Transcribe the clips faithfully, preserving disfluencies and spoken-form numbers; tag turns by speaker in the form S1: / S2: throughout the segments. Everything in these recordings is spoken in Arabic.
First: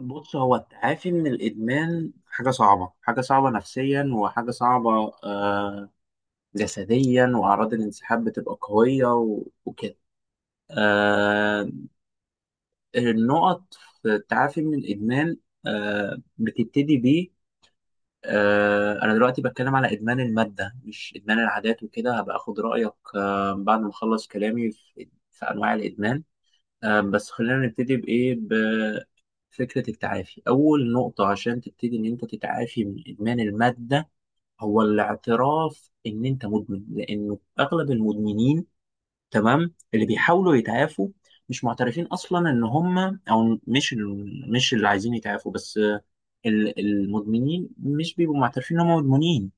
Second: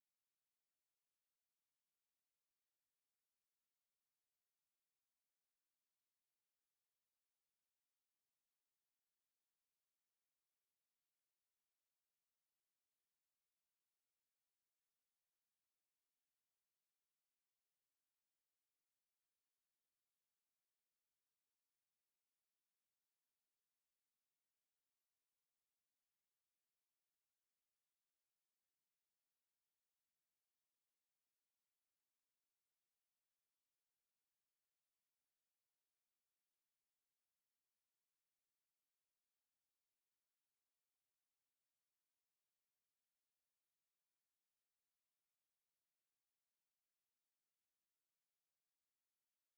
S1: بص، هو التعافي من الإدمان حاجة صعبة، حاجة صعبة نفسيا وحاجة صعبة آه جسديا، وأعراض الانسحاب بتبقى قوية و- وكده. آه النقط في التعافي من الإدمان آه بتبتدي بيه. آه أنا دلوقتي بتكلم على إدمان المادة مش إدمان العادات وكده، هبقى أخد رأيك آه بعد ما أخلص كلامي في في أنواع الإدمان. آه، بس خلينا نبتدي بإيه، بفكرة التعافي. أول نقطة عشان تبتدي إن أنت تتعافي من إدمان المادة هو الاعتراف إن أنت مدمن، لأنه أغلب المدمنين، تمام، اللي بيحاولوا يتعافوا مش معترفين أصلا إن هم، أو مش ال- مش اللي عايزين يتعافوا. بس آه، ال- المدمنين مش بيبقوا معترفين إن هم مدمنين.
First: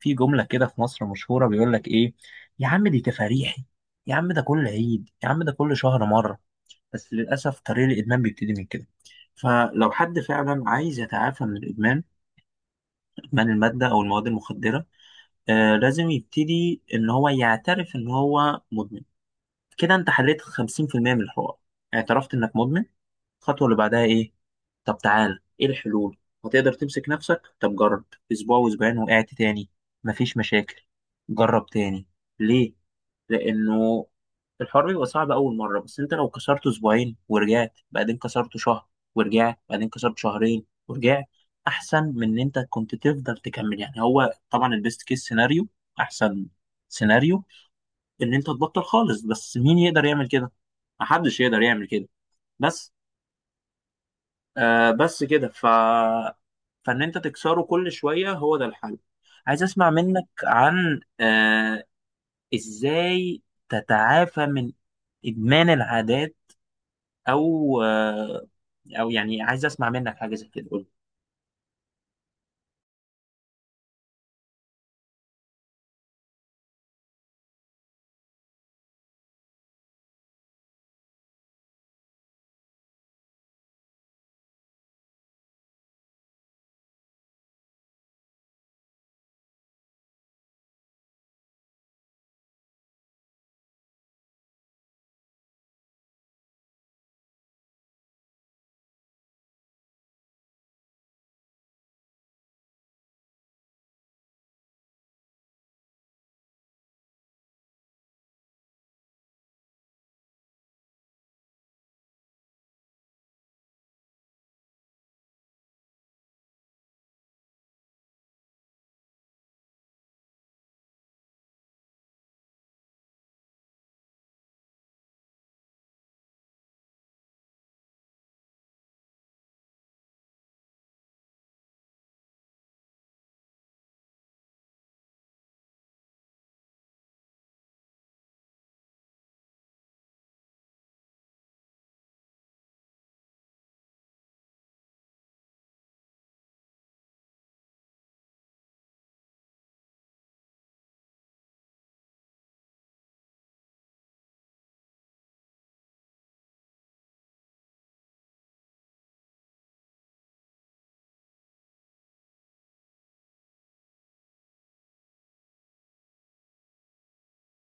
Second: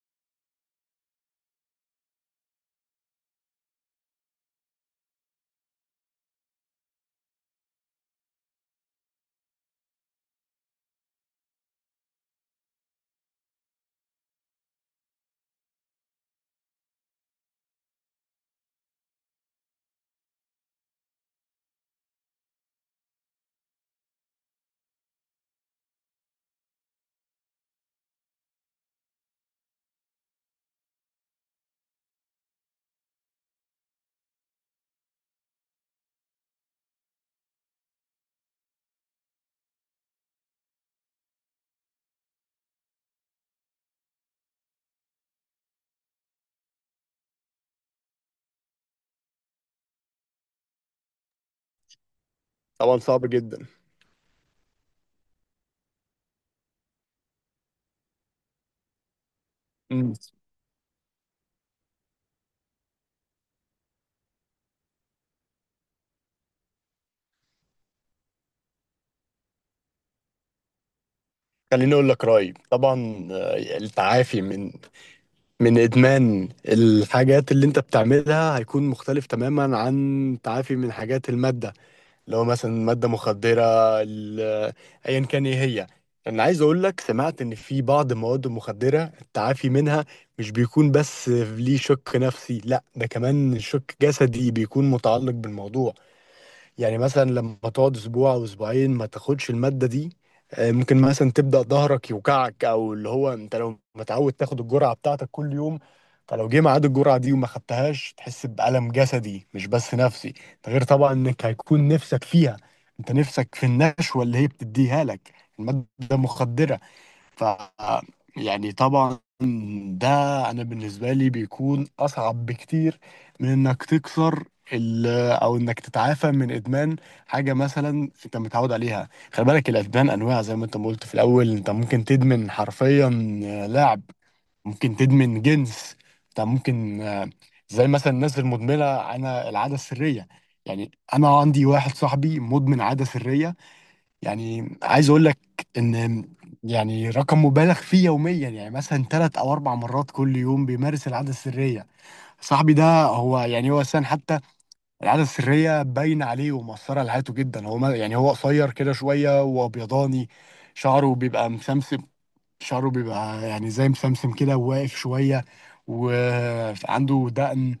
S1: في جملة كده في مصر مشهورة، بيقول لك إيه، يا عم دي تفاريحي، يا عم ده كل عيد، يا عم ده كل شهر مرة. بس للأسف طريق الإدمان بيبتدي من كده. فلو حد فعلا عايز يتعافى من الإدمان، إدمان المادة أو المواد المخدرة، آه لازم يبتدي إن هو يعترف إن هو مدمن. كده أنت حليت خمسين في المية من الحوار، اعترفت إنك مدمن. الخطوة اللي بعدها إيه؟ طب تعال، إيه الحلول؟ هتقدر تمسك نفسك؟ طب جرب. أسبوع وأسبوعين، وقعت تاني، مفيش مشاكل، جرب تاني. ليه؟ لانه الحوار بيبقى صعب اول مره، بس انت لو كسرته اسبوعين ورجعت، بعدين كسرته شهر ورجعت، بعدين كسرت شهرين ورجعت، احسن من ان انت كنت تفضل تكمل. يعني هو طبعا البيست كيس سيناريو، احسن سيناريو، ان انت تبطل خالص، بس مين يقدر يعمل كده؟ محدش يقدر يعمل كده. بس
S2: طبعا صعب جدا.
S1: آه بس كده. ف فان انت تكسره كل شويه، هو ده الحل. عايز اسمع
S2: مم.
S1: منك عن آه، ازاي تتعافى من ادمان العادات، او آه، او يعني عايز اسمع منك حاجه زي كده. قول.
S2: خليني اقول لك رايي. طبعا، آه، التعافي من من ادمان الحاجات اللي انت بتعملها هيكون مختلف تماما عن تعافي من حاجات الماده. لو مثلا ماده مخدره، ال- آه، ايا كان ايه هي. انا عايز اقول لك سمعت ان في بعض المواد المخدره التعافي منها مش بيكون بس ليه شك نفسي، لا ده كمان شك جسدي بيكون متعلق بالموضوع. يعني مثلا لما تقعد اسبوع او اسبوعين ما تاخدش المادة دي، آه، ممكن مثلا تبدأ ظهرك يوجعك، او اللي هو انت لو متعود تاخد الجرعة بتاعتك كل يوم. فلو جه ميعاد الجرعة دي وما خدتهاش تحس بألم جسدي مش بس نفسي. ده غير طبعا انك هيكون نفسك فيها، انت نفسك في النشوة اللي هي بتديها لك المادة مخدرة. ف يعني طبعا، ده انا بالنسبه لي بيكون اصعب بكتير من انك تكسر ال- او انك تتعافى من ادمان حاجه مثلا انت متعود عليها. خلي بالك الادمان انواع، زي ما انت ما قلت في الاول انت ممكن تدمن حرفيا لعب، ممكن تدمن جنس، انت ممكن آه، زي مثلا الناس المدمنه انا العاده السريه. يعني انا عندي واحد صاحبي مدمن عاده سريه. يعني عايز اقول لك ان يعني رقم مبالغ فيه يوميا، يعني مثلا ثلاث او اربع مرات كل يوم بيمارس العاده السريه. صاحبي ده هو يعني هو اساسا حتى العاده السريه باينه عليه ومؤثره على حياته جدا. هو ما- يعني هو قصير كده شويه وابيضاني، شعره بيبقى مسمسم، شعره بيبقى يعني زي مسمسم كده وواقف شويه، وعنده دقن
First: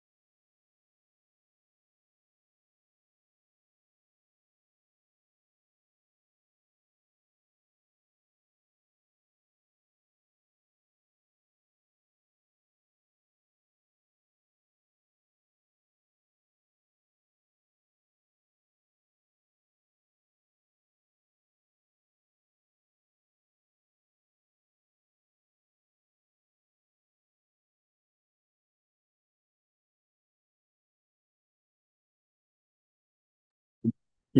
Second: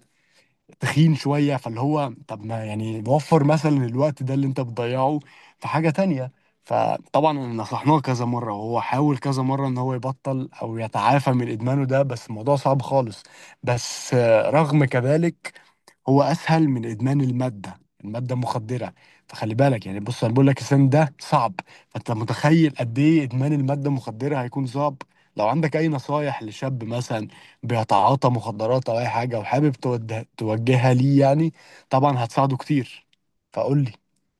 S2: تخين شوية. فاللي هو طب ما يعني وفر مثلا الوقت ده اللي انت بتضيعه في حاجة تانية. فطبعا نصحناه كذا مرة وهو حاول كذا مرة ان هو يبطل او يتعافى من ادمانه ده، بس الموضوع صعب خالص. بس آه، رغم كذلك هو اسهل من ادمان الماده. الماده مخدره. فخلي بالك يعني. بص انا بقول لك السن ده صعب، فانت متخيل قد ايه ادمان الماده المخدره هيكون صعب. لو عندك اي نصايح لشاب مثلا بيتعاطى مخدرات او اي حاجه وحابب توده- توجهها ليه، يعني طبعا هتساعده كتير. فقول لي.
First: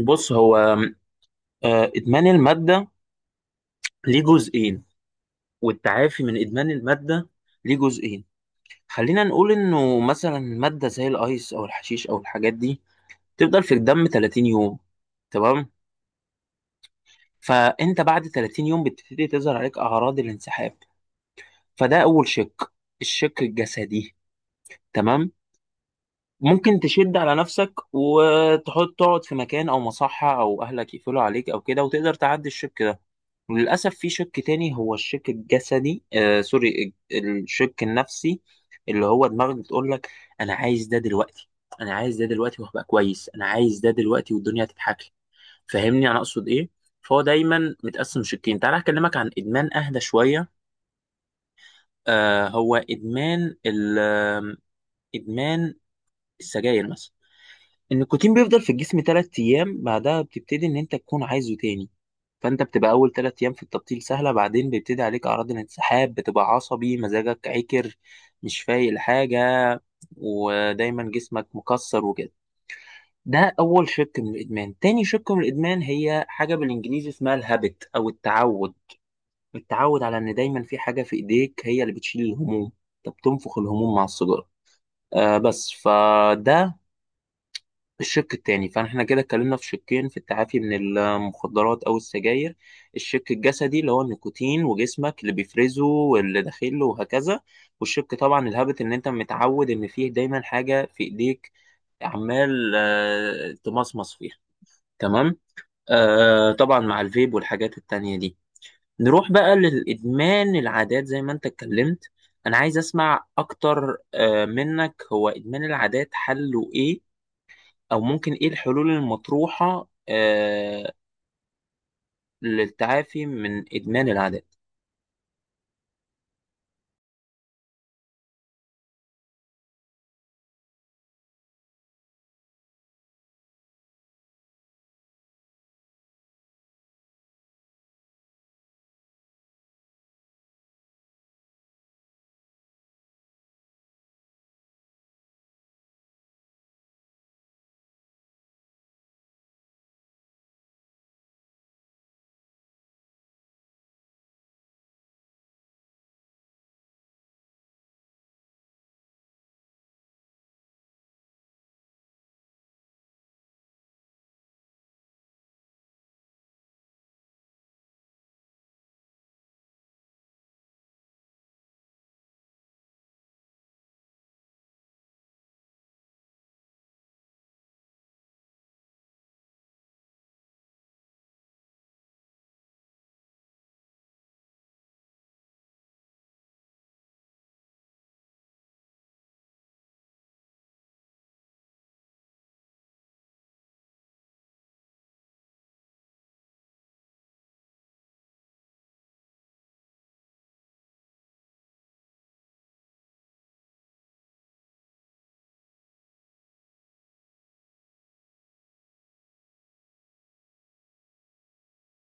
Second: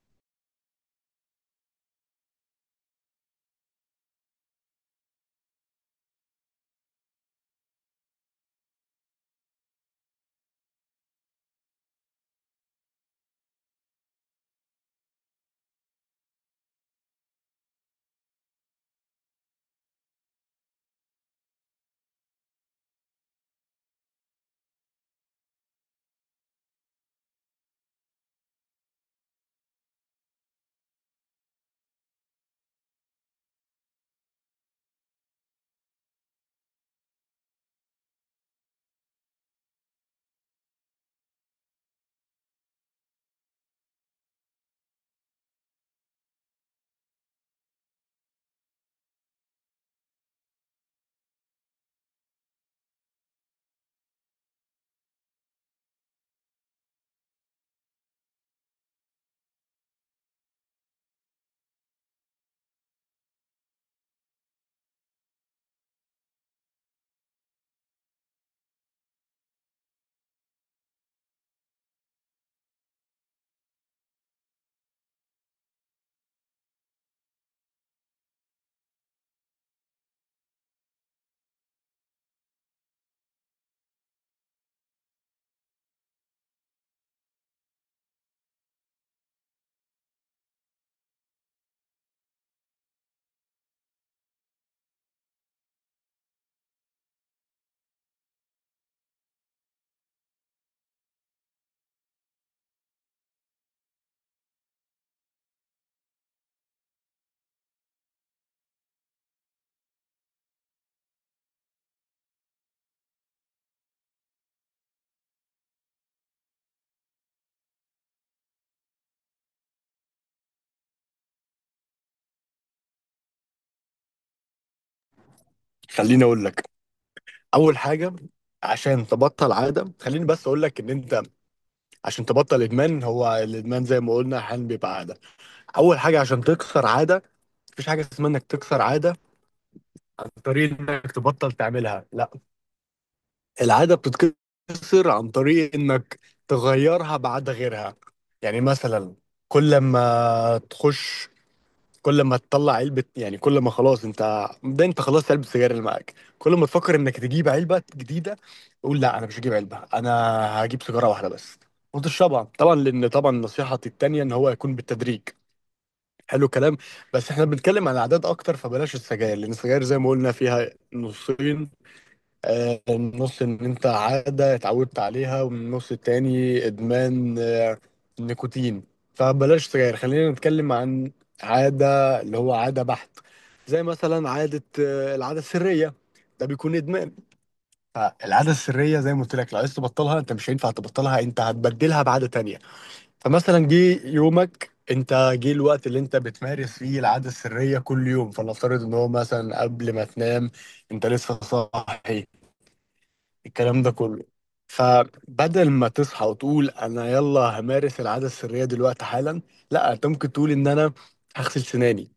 S1: بص هو آه، ادمان الماده ليه جزئين، والتعافي من ادمان الماده ليه جزئين. خلينا نقول انه مثلا ماده زي الايس او الحشيش او الحاجات دي تفضل في الدم تلاتين يوم، تمام؟ فانت بعد تلاتين يوم بتبتدي تظهر عليك اعراض الانسحاب. فده اول شق، الشق الجسدي، تمام. ممكن تشد على نفسك وتحط تقعد في مكان او مصحة او اهلك يقفلوا عليك او كده، وتقدر تعدي الشك ده. وللاسف في شك تاني، هو الشك الجسدي، آه سوري، الشك النفسي، اللي هو دماغك بتقول لك انا عايز ده دلوقتي، انا عايز ده دلوقتي وهبقى كويس، انا عايز ده دلوقتي والدنيا هتضحك لي. فاهمني انا اقصد ايه؟ فهو دايما متقسم شقين. تعالى اكلمك عن ادمان اهدى شوية. آه هو ادمان ال آه، ادمان السجاير مثلا. ان الكوتين بيفضل في الجسم تلات ايام، بعدها بتبتدي ان انت تكون عايزه تاني. فانت بتبقى اول تلات ايام في التبطيل سهله، بعدين بيبتدي عليك اعراض الانسحاب، بتبقى عصبي، مزاجك عكر، مش فايق لحاجه، ودايما جسمك مكسر وكده. ده اول شق من الادمان. تاني شق من الادمان هي حاجه بالانجليزي اسمها الهابت او التعود، التعود على ان دايما في حاجه في ايديك هي اللي بتشيل الهموم. انت بتنفخ الهموم مع السيجاره. آه بس فده الشق التاني. فاحنا كده اتكلمنا في شقين في التعافي من المخدرات او السجاير، الشق الجسدي اللي هو النيكوتين وجسمك اللي بيفرزه واللي داخله وهكذا، والشق طبعا الهابت، ان انت متعود ان فيه دايما حاجة في ايديك عمال آه، تمصمص فيها. تمام. آه طبعا مع الفيب والحاجات التانية دي. نروح بقى للإدمان العادات زي ما انت اتكلمت. انا عايز اسمع اكتر آه منك، هو إدمان العادات حله ايه، او ممكن ايه الحلول المطروحة آه للتعافي من ادمان العادات.
S2: خليني اقول لك اول حاجه عشان تبطل عاده، خليني بس اقول لك ان انت عشان تبطل ادمان، هو الادمان زي ما قلنا احيانا بيبقى عاده. اول حاجه عشان تكسر عاده، مفيش حاجه اسمها انك تكسر عاده، طريقة انك تبطل تعملها لا، العادة بتتكسر عن طريق انك تغيرها بعادة غيرها. يعني مثلا كل ما تخش كل ما تطلع علبة، يعني كل ما خلاص انت ده انت خلاص علبة السجاير اللي معاك، كل ما تفكر انك تجيب علبة جديدة قول لا انا مش هجيب علبة، انا هجيب سيجارة واحدة بس وتشربها. طبعا لان طبعا نصيحتي التانية ان هو يكون بالتدريج. حلو كلام. بس احنا بنتكلم عن الاعداد اكتر، فبلاش السجاير، لان السجاير زي ما قلنا فيها نصين، النص ان انت عادة اتعودت عليها، ومن النص التاني ادمان آه، نيكوتين. فبلاش سجاير، خلينا نتكلم عن عادة، اللي هو عادة بحت، زي مثلا عادة آه، العادة السرية، ده بيكون ادمان. فالعادة السرية زي ما قلت لك لو عايز تبطلها انت مش هينفع تبطلها، انت هتبدلها بعادة تانية. فمثلا جه يومك، انت جه الوقت اللي انت بتمارس فيه العادة السرية كل يوم، فلنفترض ان هو مثلا قبل ما تنام انت لسه صاحي الكلام ده كله، فبدل ما تصحى وتقول انا يلا همارس العادة السرية دلوقتي حالا، لا انت ممكن تقول ان انا هغسل سناني،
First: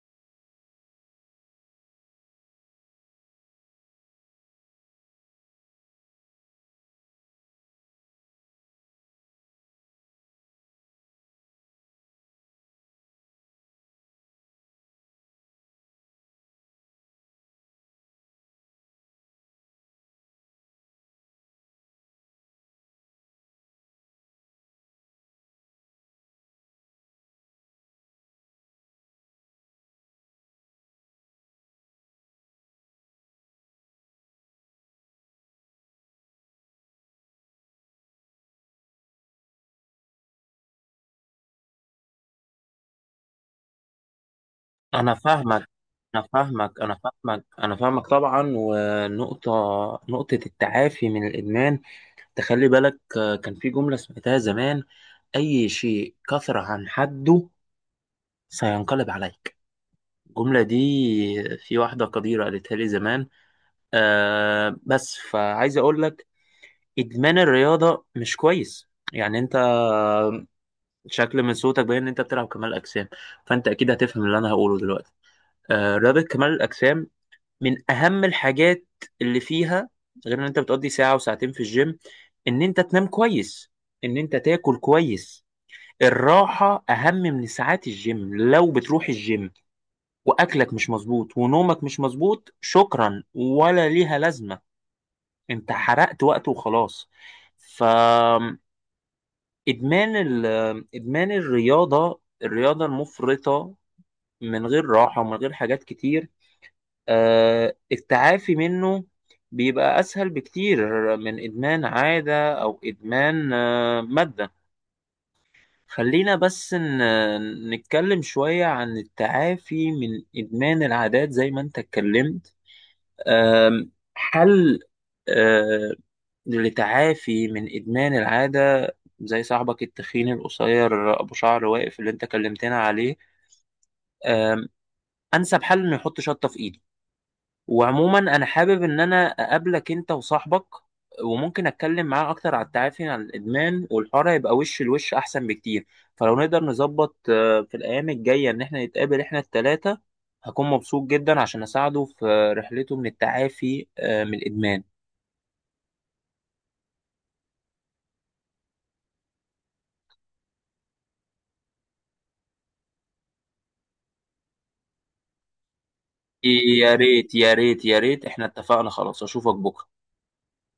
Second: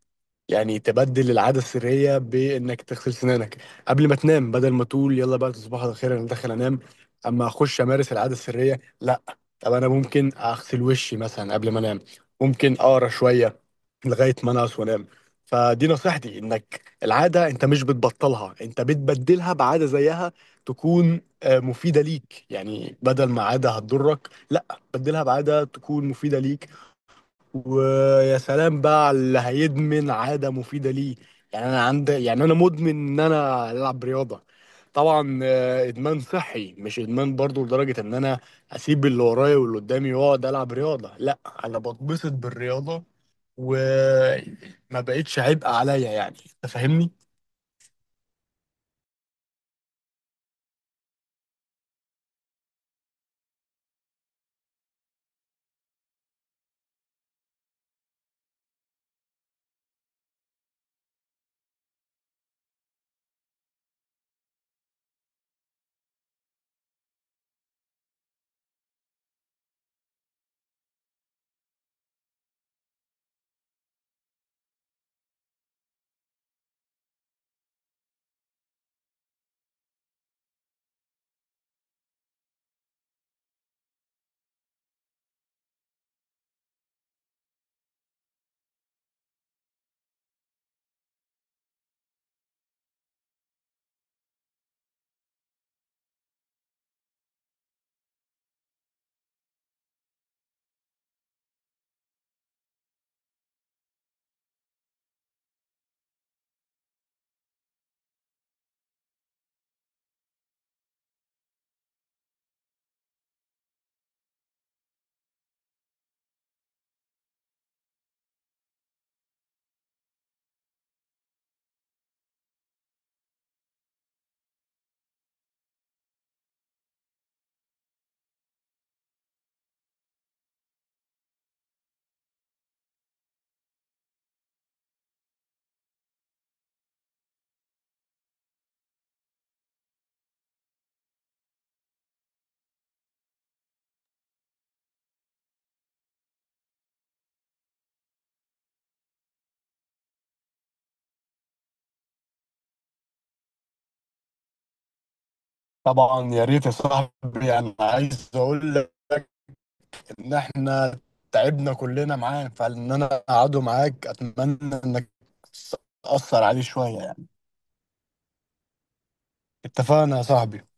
S2: يعني تبدل العادة السرية بإنك تغسل سنانك قبل ما تنام. بدل ما تقول يلا بقى تصبح على خير أنا داخل أنام، أما أخش أمارس العادة السرية لأ. طب أنا ممكن أغسل وشي مثلا قبل ما أنام، ممكن أقرأ شوية لغاية ما أنعس وأنام. فدي نصيحتي إنك العادة أنت مش بتبطلها، أنت بتبدلها بعادة زيها تكون آه، مفيدة ليك. يعني بدل ما عادة هتضرك، لأ، بدلها بعادة تكون مفيدة ليك. ويا سلام بقى على اللي هيدمن عادة مفيدة ليه. يعني انا عند، يعني انا مدمن ان انا العب رياضة. طبعا آه، ادمان صحي مش ادمان برضو لدرجة ان انا اسيب اللي ورايا واللي قدامي واقعد العب رياضة لا. انا بتبسط بالرياضة وما
S1: انا
S2: بقتش عبء
S1: فاهمك
S2: عليا،
S1: انا
S2: يعني أنت
S1: فاهمك انا
S2: فاهمني.
S1: فاهمك انا فاهمك طبعا. ونقطة، نقطة التعافي من الادمان، تخلي بالك، آه، كان في جملة سمعتها زمان، اي شيء كثر عن حده سينقلب عليك. الجملة دي في واحدة قديرة قالتها لي زمان. آه بس فعايز اقول لك، ادمان الرياضة مش كويس. يعني انت شكل من صوتك باين ان انت بتلعب كمال اجسام، فانت اكيد هتفهم اللي انا هقوله دلوقتي. آه، رياضه كمال الاجسام من اهم الحاجات اللي فيها، غير ان انت بتقضي ساعه وساعتين في الجيم، ان انت تنام كويس، ان انت تاكل كويس. الراحه اهم من ساعات الجيم. لو بتروح الجيم واكلك مش مظبوط ونومك مش مظبوط، شكرا ولا ليها لازمه، انت حرقت وقت وخلاص. ف ادمان ال- ادمان الرياضه، الرياضه المفرطه من غير راحة ومن غير حاجات كتير، آه، التعافي منه بيبقى أسهل بكتير من إدمان عادة أو إدمان آه، مادة. خلينا بس ن- نتكلم شوية عن التعافي من إدمان العادات زي ما أنت اتكلمت. آم، حل، آه، للتعافي من إدمان العادة زي صاحبك التخين القصير أبو شعر واقف اللي أنت كلمتنا عليه، آم، أنسب حل إنه يحط شطة في إيده. وعموما انا حابب ان انا اقابلك انت وصاحبك، وممكن اتكلم معاه اكتر على التعافي عن الادمان، والحوار هيبقى وش لوش احسن بكتير. فلو نقدر نظبط آه، في الايام الجايه ان احنا نتقابل احنا التلاتة، هكون مبسوط جدا عشان اساعده في رحلته من التعافي آه، من الادمان.
S2: طبعا يا ريت يا صاحبي. انا عايز اقول لك ان احنا تعبنا كلنا معاه، فان انا اقعده معاك اتمنى انك تاثر عليه
S1: يا
S2: شويه يعني.
S1: ريت يا ريت يا ريت، احنا اتفقنا خلاص، اشوفك بكره.
S2: اتفقنا يا صاحبي.